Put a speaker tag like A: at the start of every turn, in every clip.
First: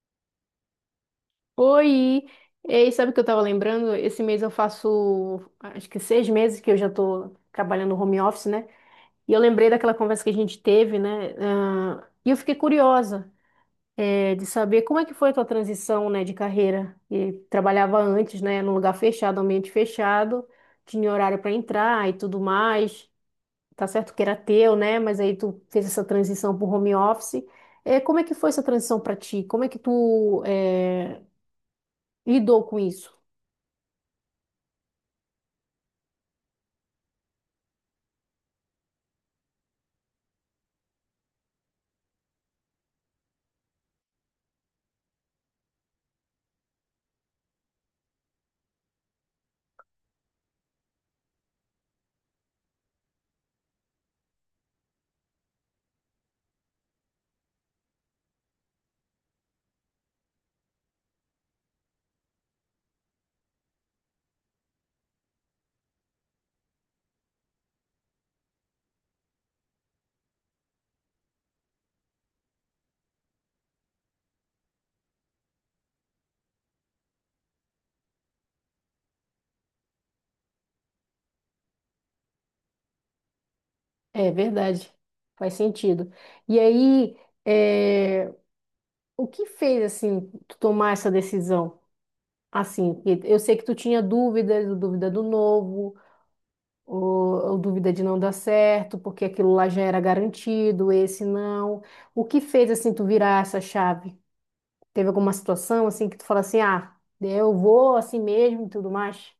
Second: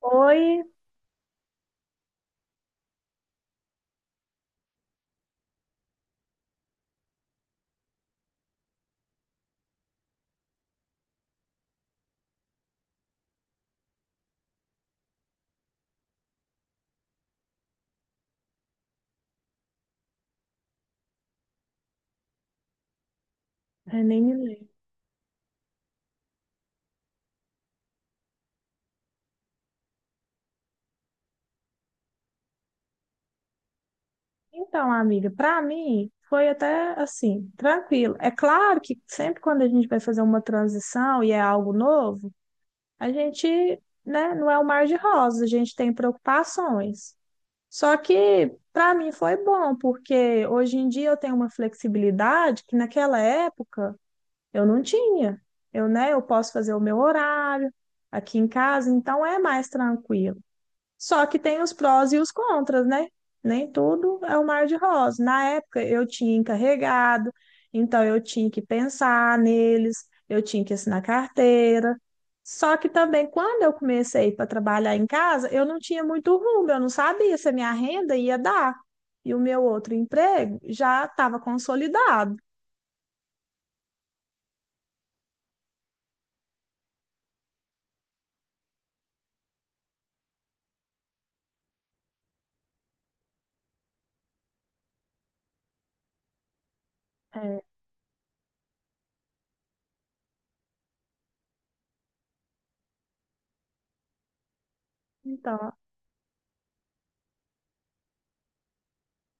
A: Oi,
B: Oi! Ei, sabe o que eu tava lembrando? Esse mês eu faço, acho que 6 meses que eu já tô trabalhando home office, né? E eu lembrei daquela conversa que a gente teve, né? Ah, e eu fiquei curiosa, de saber como é que foi a tua transição, né, de carreira. E trabalhava antes, né, num lugar fechado, ambiente fechado, tinha horário para entrar e tudo mais. Tá
A: eu
B: certo
A: nem
B: que
A: me
B: era
A: lembro.
B: teu, né? Mas aí tu fez essa transição pro home office. Como é que foi essa transição para ti? Como é que tu, lidou com isso?
A: Então, amiga, para mim foi até assim, tranquilo. É claro que sempre quando a gente vai fazer uma transição e é algo novo, a gente, né, não é o mar de rosas, a gente tem preocupações. Só que para mim foi bom, porque hoje em dia eu tenho uma flexibilidade que naquela época eu não tinha. Eu, né, eu posso fazer o meu horário aqui em casa, então é mais tranquilo. Só que tem os prós e os contras, né? Nem tudo é o mar de rosas. Na época eu tinha encarregado, então eu tinha que pensar neles, eu tinha que assinar carteira. Só que também quando eu comecei para trabalhar em casa, eu não tinha muito rumo, eu não sabia se a minha renda ia dar. E o meu outro emprego já estava consolidado.
B: É verdade, faz sentido. E aí, é, o que fez assim tu tomar essa decisão? Assim, que eu sei que tu tinha dúvidas, dúvida do novo, ou, ou
A: É,
B: dúvida de não dar certo, porque aquilo lá já era garantido, esse não. O que fez assim tu virar essa chave? Teve alguma
A: então,
B: situação assim que tu fala assim, ah, eu vou assim mesmo e tudo mais?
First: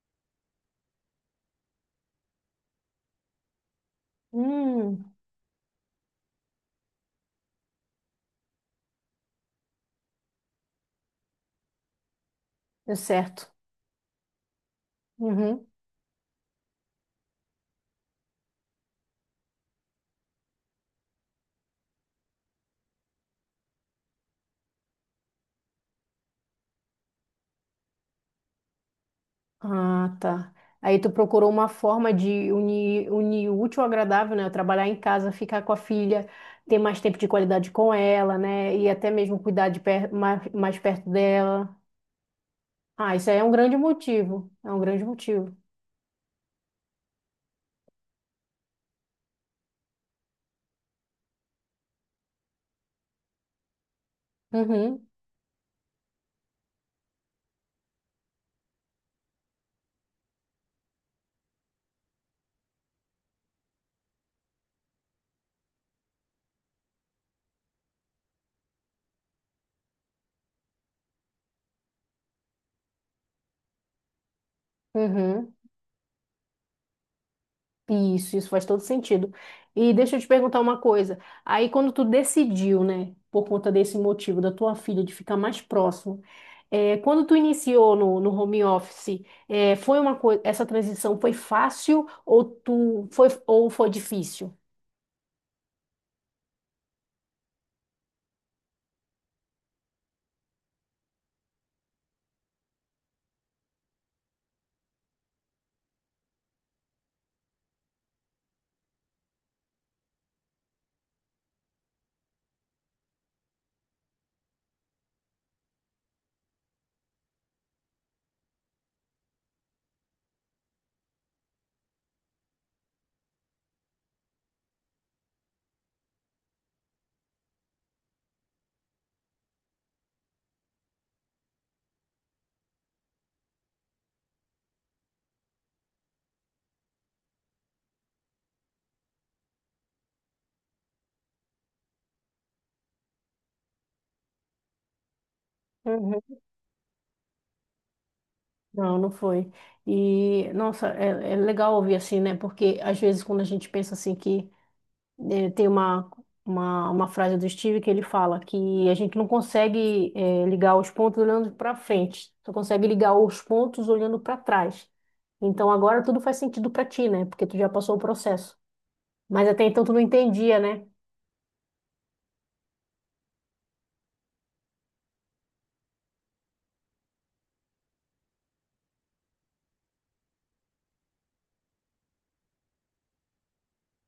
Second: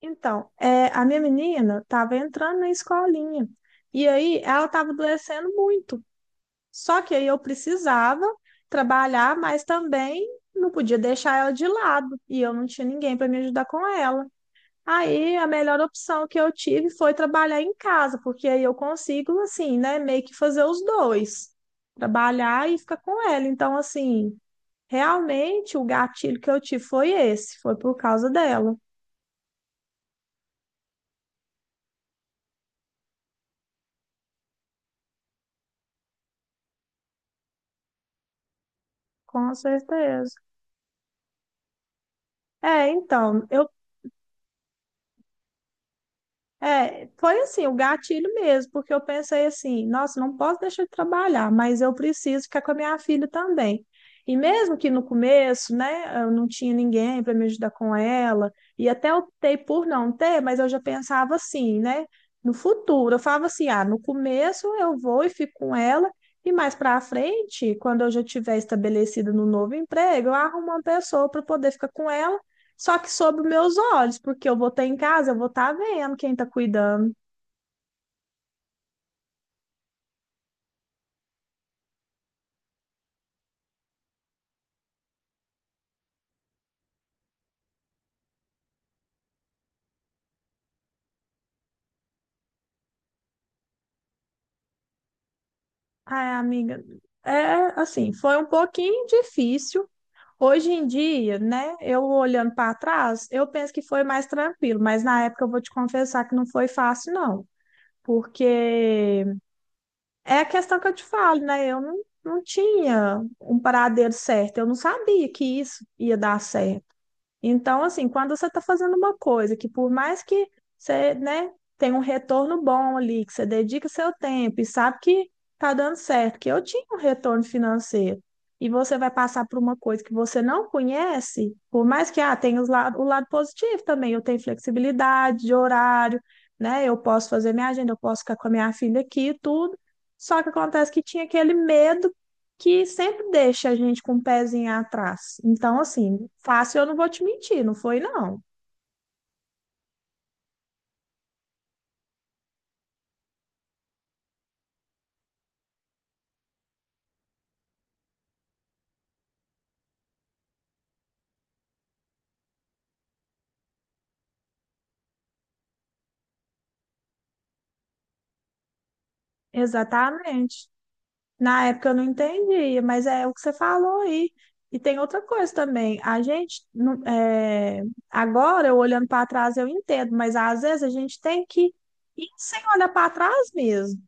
A: a minha menina estava entrando na escolinha. E aí ela estava
B: Hum,
A: adoecendo muito. Só que aí eu precisava trabalhar, mas também não podia deixar ela de lado e eu não tinha
B: deu
A: ninguém para me
B: certo.
A: ajudar com ela. Aí a
B: Uhum.
A: melhor opção que eu tive foi trabalhar em casa, porque aí eu consigo, assim, né, meio que fazer os dois, trabalhar e ficar com ela. Então, assim, realmente o gatilho que eu tive foi esse, foi por causa dela,
B: Ah, tá. Aí tu procurou uma forma de unir o útil ao agradável, né? Trabalhar em casa, ficar com a filha, ter mais tempo de qualidade com ela, né? E até mesmo
A: com
B: cuidar de per
A: certeza.
B: mais perto dela.
A: É,
B: Ah, isso aí é
A: então,
B: um
A: eu
B: grande motivo. É um grande motivo.
A: É, foi assim, o gatilho mesmo, porque eu pensei assim, nossa, não posso deixar de trabalhar, mas eu preciso ficar com a minha filha também. E mesmo que no
B: Uhum,
A: começo, né, eu não tinha ninguém para me ajudar com ela, e até optei por não ter, mas eu já pensava assim, né, no futuro, eu falava assim, ah, no começo eu vou e fico com ela, e mais para frente, quando eu já tiver estabelecida no novo emprego, eu arrumo uma pessoa para poder ficar com ela só que sob os meus olhos, porque eu vou estar em casa, eu vou
B: uhum.
A: estar vendo quem está cuidando.
B: Isso faz todo sentido. E deixa eu te perguntar uma coisa. Aí, quando tu decidiu, né, por conta desse motivo da tua filha de ficar mais próximo, quando tu iniciou no home office, foi uma coisa, essa transição foi fácil ou foi difícil?
A: Ai, amiga, é assim, foi um pouquinho difícil. Hoje em dia, né, eu olhando para trás, eu penso que foi mais tranquilo, mas na época eu vou te confessar que não foi fácil, não. Porque é a questão que eu te falo, né? Eu não, não tinha um paradeiro certo, eu não sabia que isso ia dar certo. Então, assim, quando você está fazendo uma coisa que por mais que você, né, tenha um retorno bom ali, que você dedica seu tempo e sabe que tá dando certo, que eu tinha um retorno financeiro, e você vai passar por uma coisa que você não conhece, por mais que tenha o lado positivo também, eu tenho flexibilidade de horário, né? Eu posso fazer minha agenda, eu posso ficar com a minha filha aqui e tudo. Só que acontece que tinha aquele medo que sempre deixa a gente com um pezinho atrás. Então, assim,
B: Uhum.
A: fácil eu não vou te mentir, não foi não.
B: Não, não foi. E, nossa, é legal ouvir assim, né? Porque às vezes quando a gente pensa assim que tem uma frase do Steve que ele fala que a gente não consegue ligar os pontos olhando para frente, só consegue ligar os pontos olhando para trás. Então agora tudo faz sentido para ti, né? Porque tu já passou o processo. Mas até então tu não entendia,
A: Exatamente.
B: né?
A: Na época eu não entendia, mas é o que você falou aí. E tem outra coisa também. A gente, é, agora, eu olhando para trás, eu entendo, mas às vezes a gente tem que ir sem olhar para trás mesmo.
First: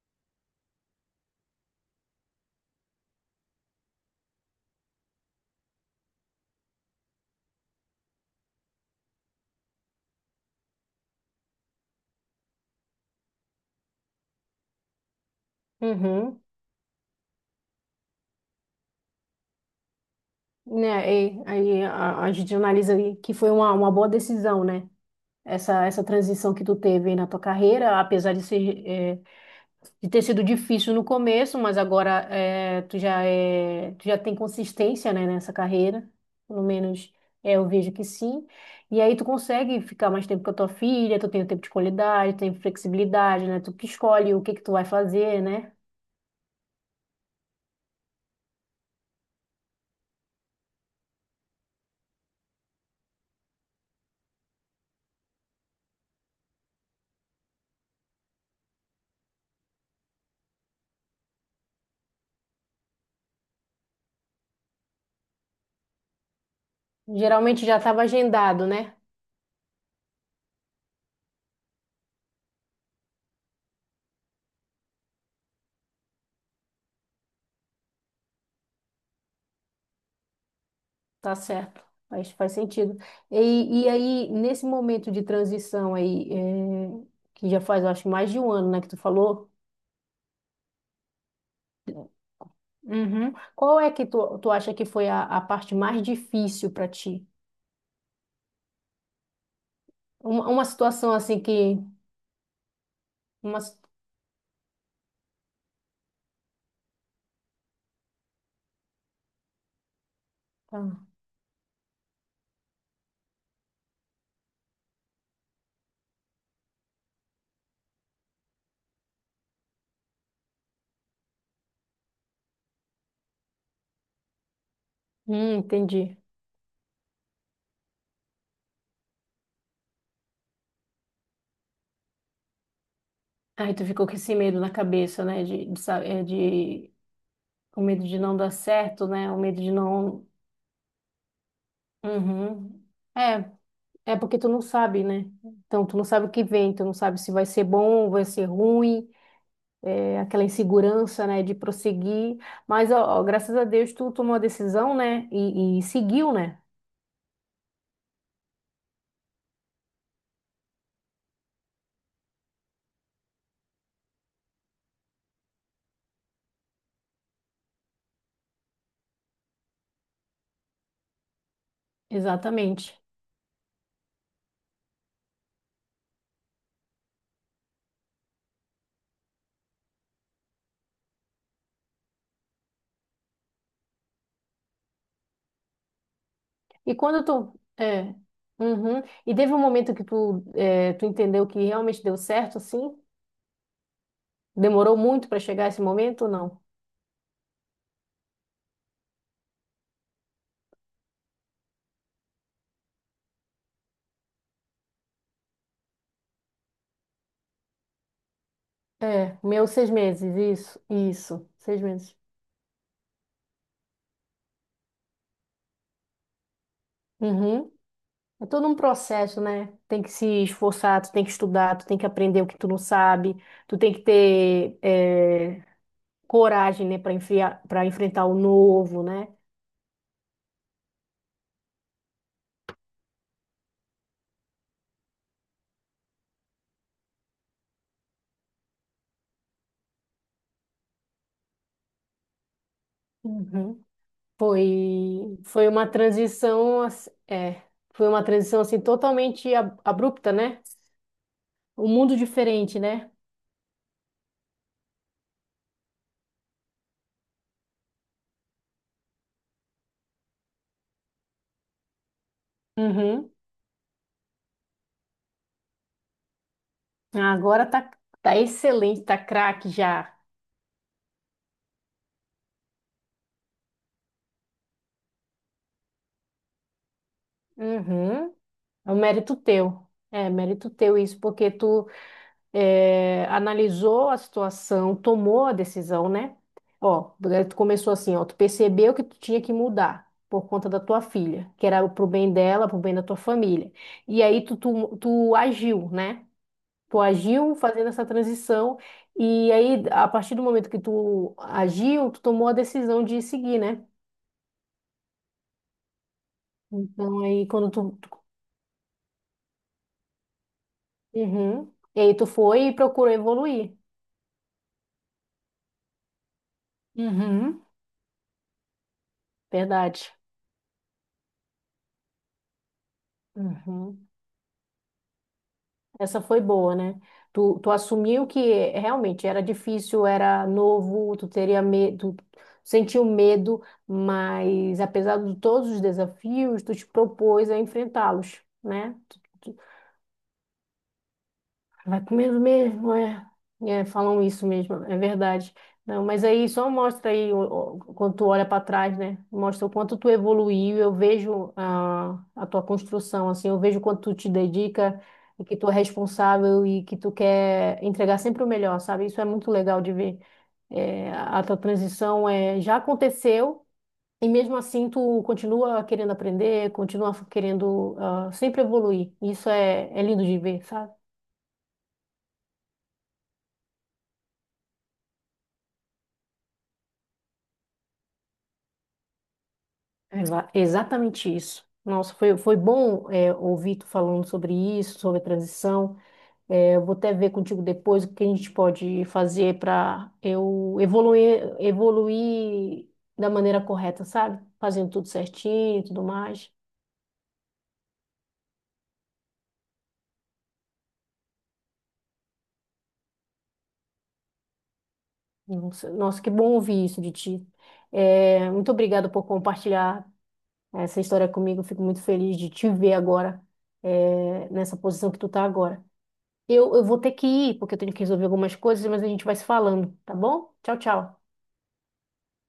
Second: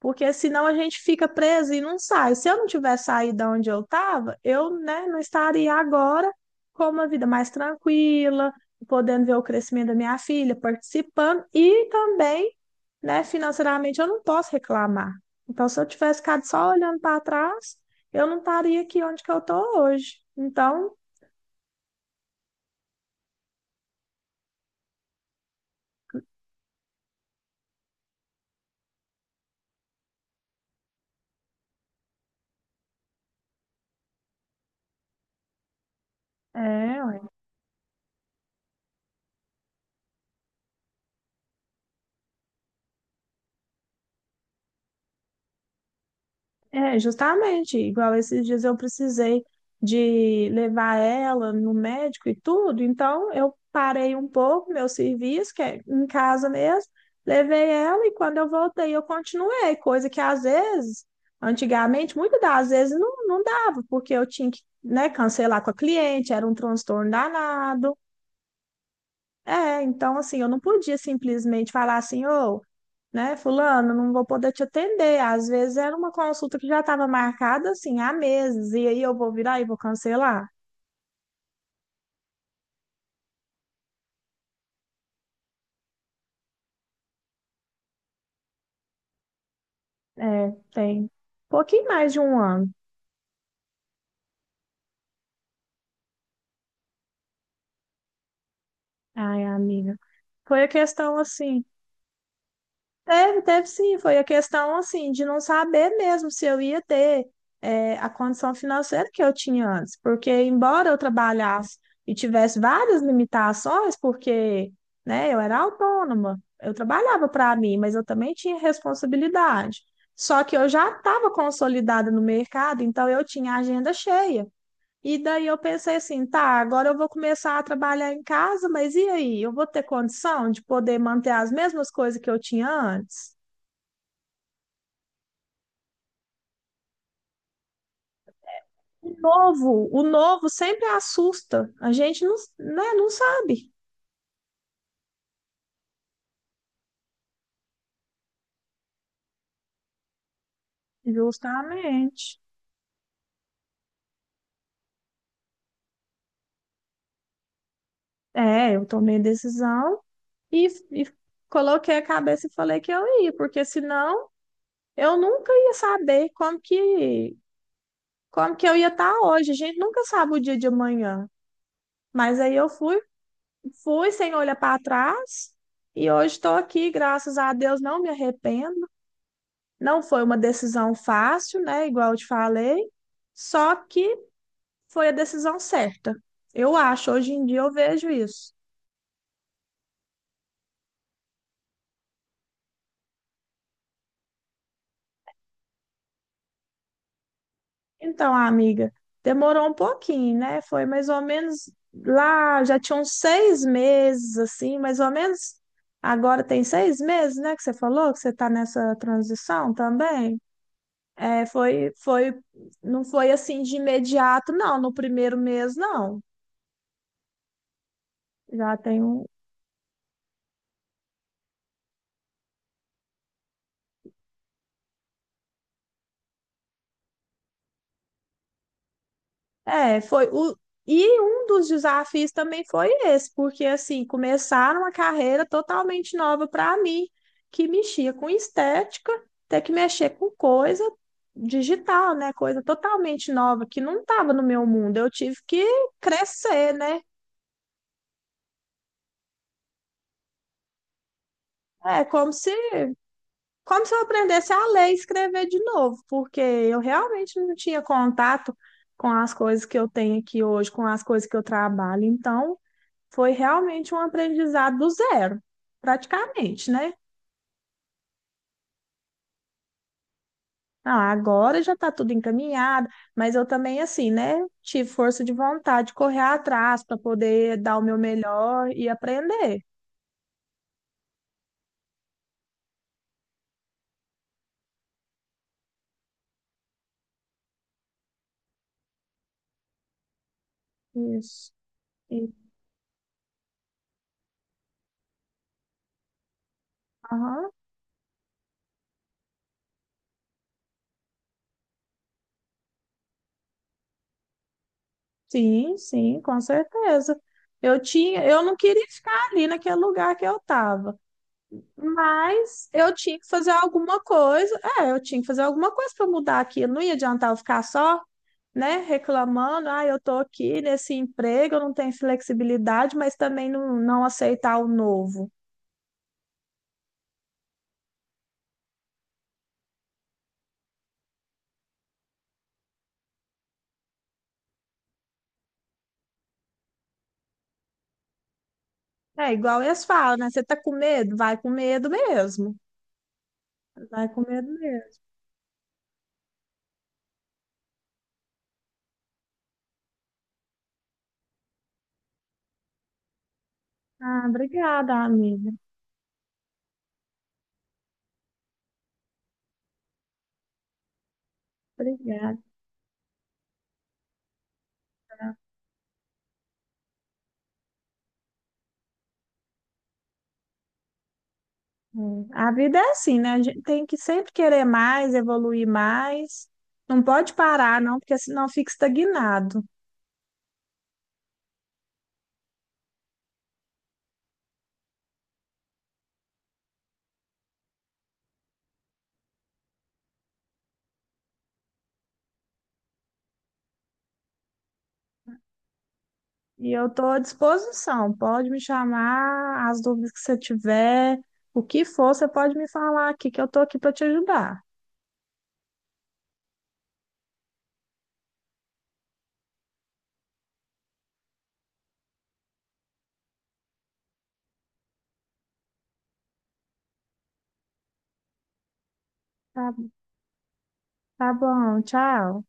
A: Porque senão a gente fica preso e não sai. Se eu não tivesse saído da onde eu estava, eu, né, não estaria agora com uma vida mais tranquila, podendo ver o crescimento da minha filha, participando e também, né, financeiramente eu não posso reclamar. Então, se eu tivesse
B: Uhum.
A: ficado só olhando para trás, eu não estaria aqui onde que eu estou hoje. Então,
B: Né? E, aí a gente analisa aí que foi uma boa decisão, né? Essa transição que tu teve aí na tua carreira, apesar de ser, de ter sido difícil no começo, mas agora tu já tem consistência, né, nessa carreira, pelo menos
A: é,
B: eu vejo que sim. E aí tu consegue ficar mais tempo com a tua filha, tu tem o tempo de qualidade, tem flexibilidade, né? Tu que escolhe o que que tu vai fazer, né?
A: É, justamente, igual esses dias eu precisei de levar ela no médico e tudo, então eu parei um pouco meu serviço, que é em casa mesmo, levei ela e quando eu voltei eu continuei, coisa que às vezes, antigamente, muitas das vezes não, não dava, porque eu tinha que, né, cancelar com a cliente, era um transtorno
B: Geralmente já
A: danado.
B: estava agendado, né?
A: É, então assim, eu não podia simplesmente falar assim, ô, né, fulano, não vou poder te atender. Às vezes era uma consulta que já estava marcada assim há meses, e aí eu vou virar e vou cancelar.
B: Tá certo. Faz sentido. E aí, nesse momento de transição aí, que já faz, eu acho, mais de um ano, né, que tu falou.
A: É, tem pouquinho mais de um ano.
B: Uhum. Qual é que tu acha que foi a parte mais difícil para ti?
A: Ai, amiga.
B: Uma,
A: Foi
B: uma
A: a
B: situação
A: questão
B: assim
A: assim.
B: que.
A: Teve,
B: Uma,
A: teve
B: s-
A: sim, foi a questão assim de não saber mesmo se eu ia ter a condição financeira que eu tinha antes, porque embora eu
B: ah,
A: trabalhasse e tivesse várias limitações, porque né, eu era autônoma, eu trabalhava para mim, mas eu também tinha responsabilidade. Só que eu já estava consolidada no mercado, então eu tinha a agenda cheia. E daí eu pensei
B: entendi.
A: assim, tá, agora eu vou começar a trabalhar em casa, mas e aí? Eu vou ter condição de poder manter as mesmas coisas que eu tinha antes?
B: Aí tu ficou com esse medo na cabeça, né? De, sa- é, de- o medo de não dar certo, né? O medo de
A: O
B: não.
A: novo sempre assusta. A gente não,
B: Uhum.
A: né, não
B: É,
A: sabe.
B: é porque tu não sabe, né? Então, tu não sabe o que vem, tu não sabe se vai ser bom, vai ser ruim, aquela insegurança, né, de prosseguir.
A: Justamente.
B: Mas, ó, ó, graças a Deus, tu tomou a decisão, né? E seguiu, né?
A: É, eu tomei decisão e, e coloquei a cabeça e falei que eu ia, porque senão eu nunca ia saber como que eu ia estar hoje. A gente nunca sabe o dia de amanhã. Mas aí eu
B: Exatamente.
A: fui, fui sem olhar para trás e hoje estou aqui, graças a Deus, não me arrependo. Não foi uma decisão fácil, né? Igual eu te falei, só que foi a decisão certa. Eu
B: E
A: acho,
B: quando
A: hoje em
B: tu.
A: dia eu vejo
B: É.
A: isso.
B: Uhum. E teve um momento que tu entendeu que realmente deu certo, assim? Demorou muito para chegar esse momento ou não?
A: Então, amiga, demorou um pouquinho, né? Foi mais ou menos lá, já tinham 6 meses, assim, mais ou menos. Agora tem 6 meses, né? Que você falou que você está nessa
B: É, meus
A: transição
B: 6 meses,
A: também.
B: isso,
A: É,
B: isso, seis
A: foi,
B: meses.
A: foi, não foi assim de imediato, não, no primeiro mês, não.
B: Uhum. É todo um
A: Já tem um.
B: processo, né? Tem que se esforçar, tu tem que estudar, tu tem que aprender o que tu não sabe, tu tem que ter coragem, né, para enfrentar o novo, né?
A: É, foi o. E um dos desafios também foi esse, porque assim, começar uma carreira totalmente nova para mim, que mexia com estética, ter que mexer com coisa digital, né? Coisa totalmente nova, que
B: Uhum.
A: não estava no meu mundo. Eu tive
B: Foi,
A: que
B: foi uma
A: crescer,
B: transição,
A: né?
B: assim totalmente abrupta, né? Um
A: É
B: mundo
A: como se
B: diferente, né?
A: como se eu aprendesse a ler e escrever de novo, porque eu realmente não tinha contato com as coisas que eu tenho aqui hoje, com as coisas que eu trabalho. Então,
B: Uhum.
A: foi realmente um aprendizado do zero, praticamente, né?
B: Agora tá excelente, tá craque já.
A: Ah, agora já está tudo encaminhado, mas eu também, assim, né? Tive força de vontade de correr atrás para poder dar o meu
B: Uhum.
A: melhor e
B: É um mérito
A: aprender.
B: teu. É, mérito teu isso, porque tu analisou a situação, tomou a decisão, né? Ó, tu começou assim, ó, tu percebeu que tu tinha que mudar por conta da tua filha,
A: Isso.
B: que era pro bem
A: E-
B: dela, pro bem da tua família. E aí tu agiu, né? Tu
A: aham.
B: agiu fazendo essa transição e aí a partir do momento que tu agiu, tu tomou a decisão de seguir, né?
A: Sim, sim, com certeza.
B: Então aí quando
A: Eu
B: tu.
A: tinha, eu não queria ficar ali naquele lugar que eu estava.
B: Uhum. E aí tu foi
A: Mas
B: e
A: eu
B: procurou
A: tinha que fazer
B: evoluir.
A: alguma coisa. É, eu tinha que fazer alguma coisa para mudar aquilo. Não ia adiantar eu ficar
B: Uhum.
A: só, né, reclamando. Ah, eu
B: Verdade.
A: tô aqui nesse emprego, eu não tenho flexibilidade, mas também não, não
B: Uhum.
A: aceitar o novo.
B: Essa foi boa, né? Tu assumiu que realmente era difícil, era novo, tu teria medo, tu sentiu medo, mas apesar de todos os desafios, tu te propôs a enfrentá-los, né?
A: É igual eles falam, né? Você tá com medo? Vai com medo
B: Vai comendo
A: mesmo.
B: mesmo, é. É,
A: Vai com
B: falam
A: medo
B: isso mesmo, é
A: mesmo.
B: verdade. Não, mas aí só mostra aí quando tu olha para trás, né? Mostra o quanto tu evoluiu. Eu vejo a tua construção, assim, eu vejo quanto tu
A: Ah,
B: te dedica
A: obrigada,
B: e
A: amiga.
B: que tu é responsável e que tu quer entregar sempre o melhor, sabe? Isso é muito legal de ver. É, a tua transição
A: Obrigada.
B: já aconteceu e mesmo assim tu continua querendo aprender, continua querendo sempre evoluir. Isso é lindo de ver, sabe?
A: É. A vida é assim, né? A gente tem que sempre querer mais, evoluir mais. Não pode parar, não, porque senão fica estagnado.
B: Exatamente isso. Nossa, foi bom ouvir tu falando sobre isso, sobre a transição. É, eu vou até ver contigo depois o que a gente pode fazer para eu evoluir, evoluir da maneira correta, sabe? Fazendo tudo certinho e tudo mais.
A: E eu estou à disposição. Pode me chamar, as dúvidas que você tiver, o que for, você pode me falar aqui, que eu estou aqui para te ajudar.
B: Nossa, nossa, que bom ouvir isso de ti. É, muito obrigada por compartilhar essa história comigo. Eu fico muito feliz de te ver agora, nessa posição que tu tá agora. Eu vou ter que ir, porque eu tenho que resolver algumas coisas, mas a gente vai se
A: Tá,
B: falando, tá bom? Tchau, tchau.
A: tá bom, tchau.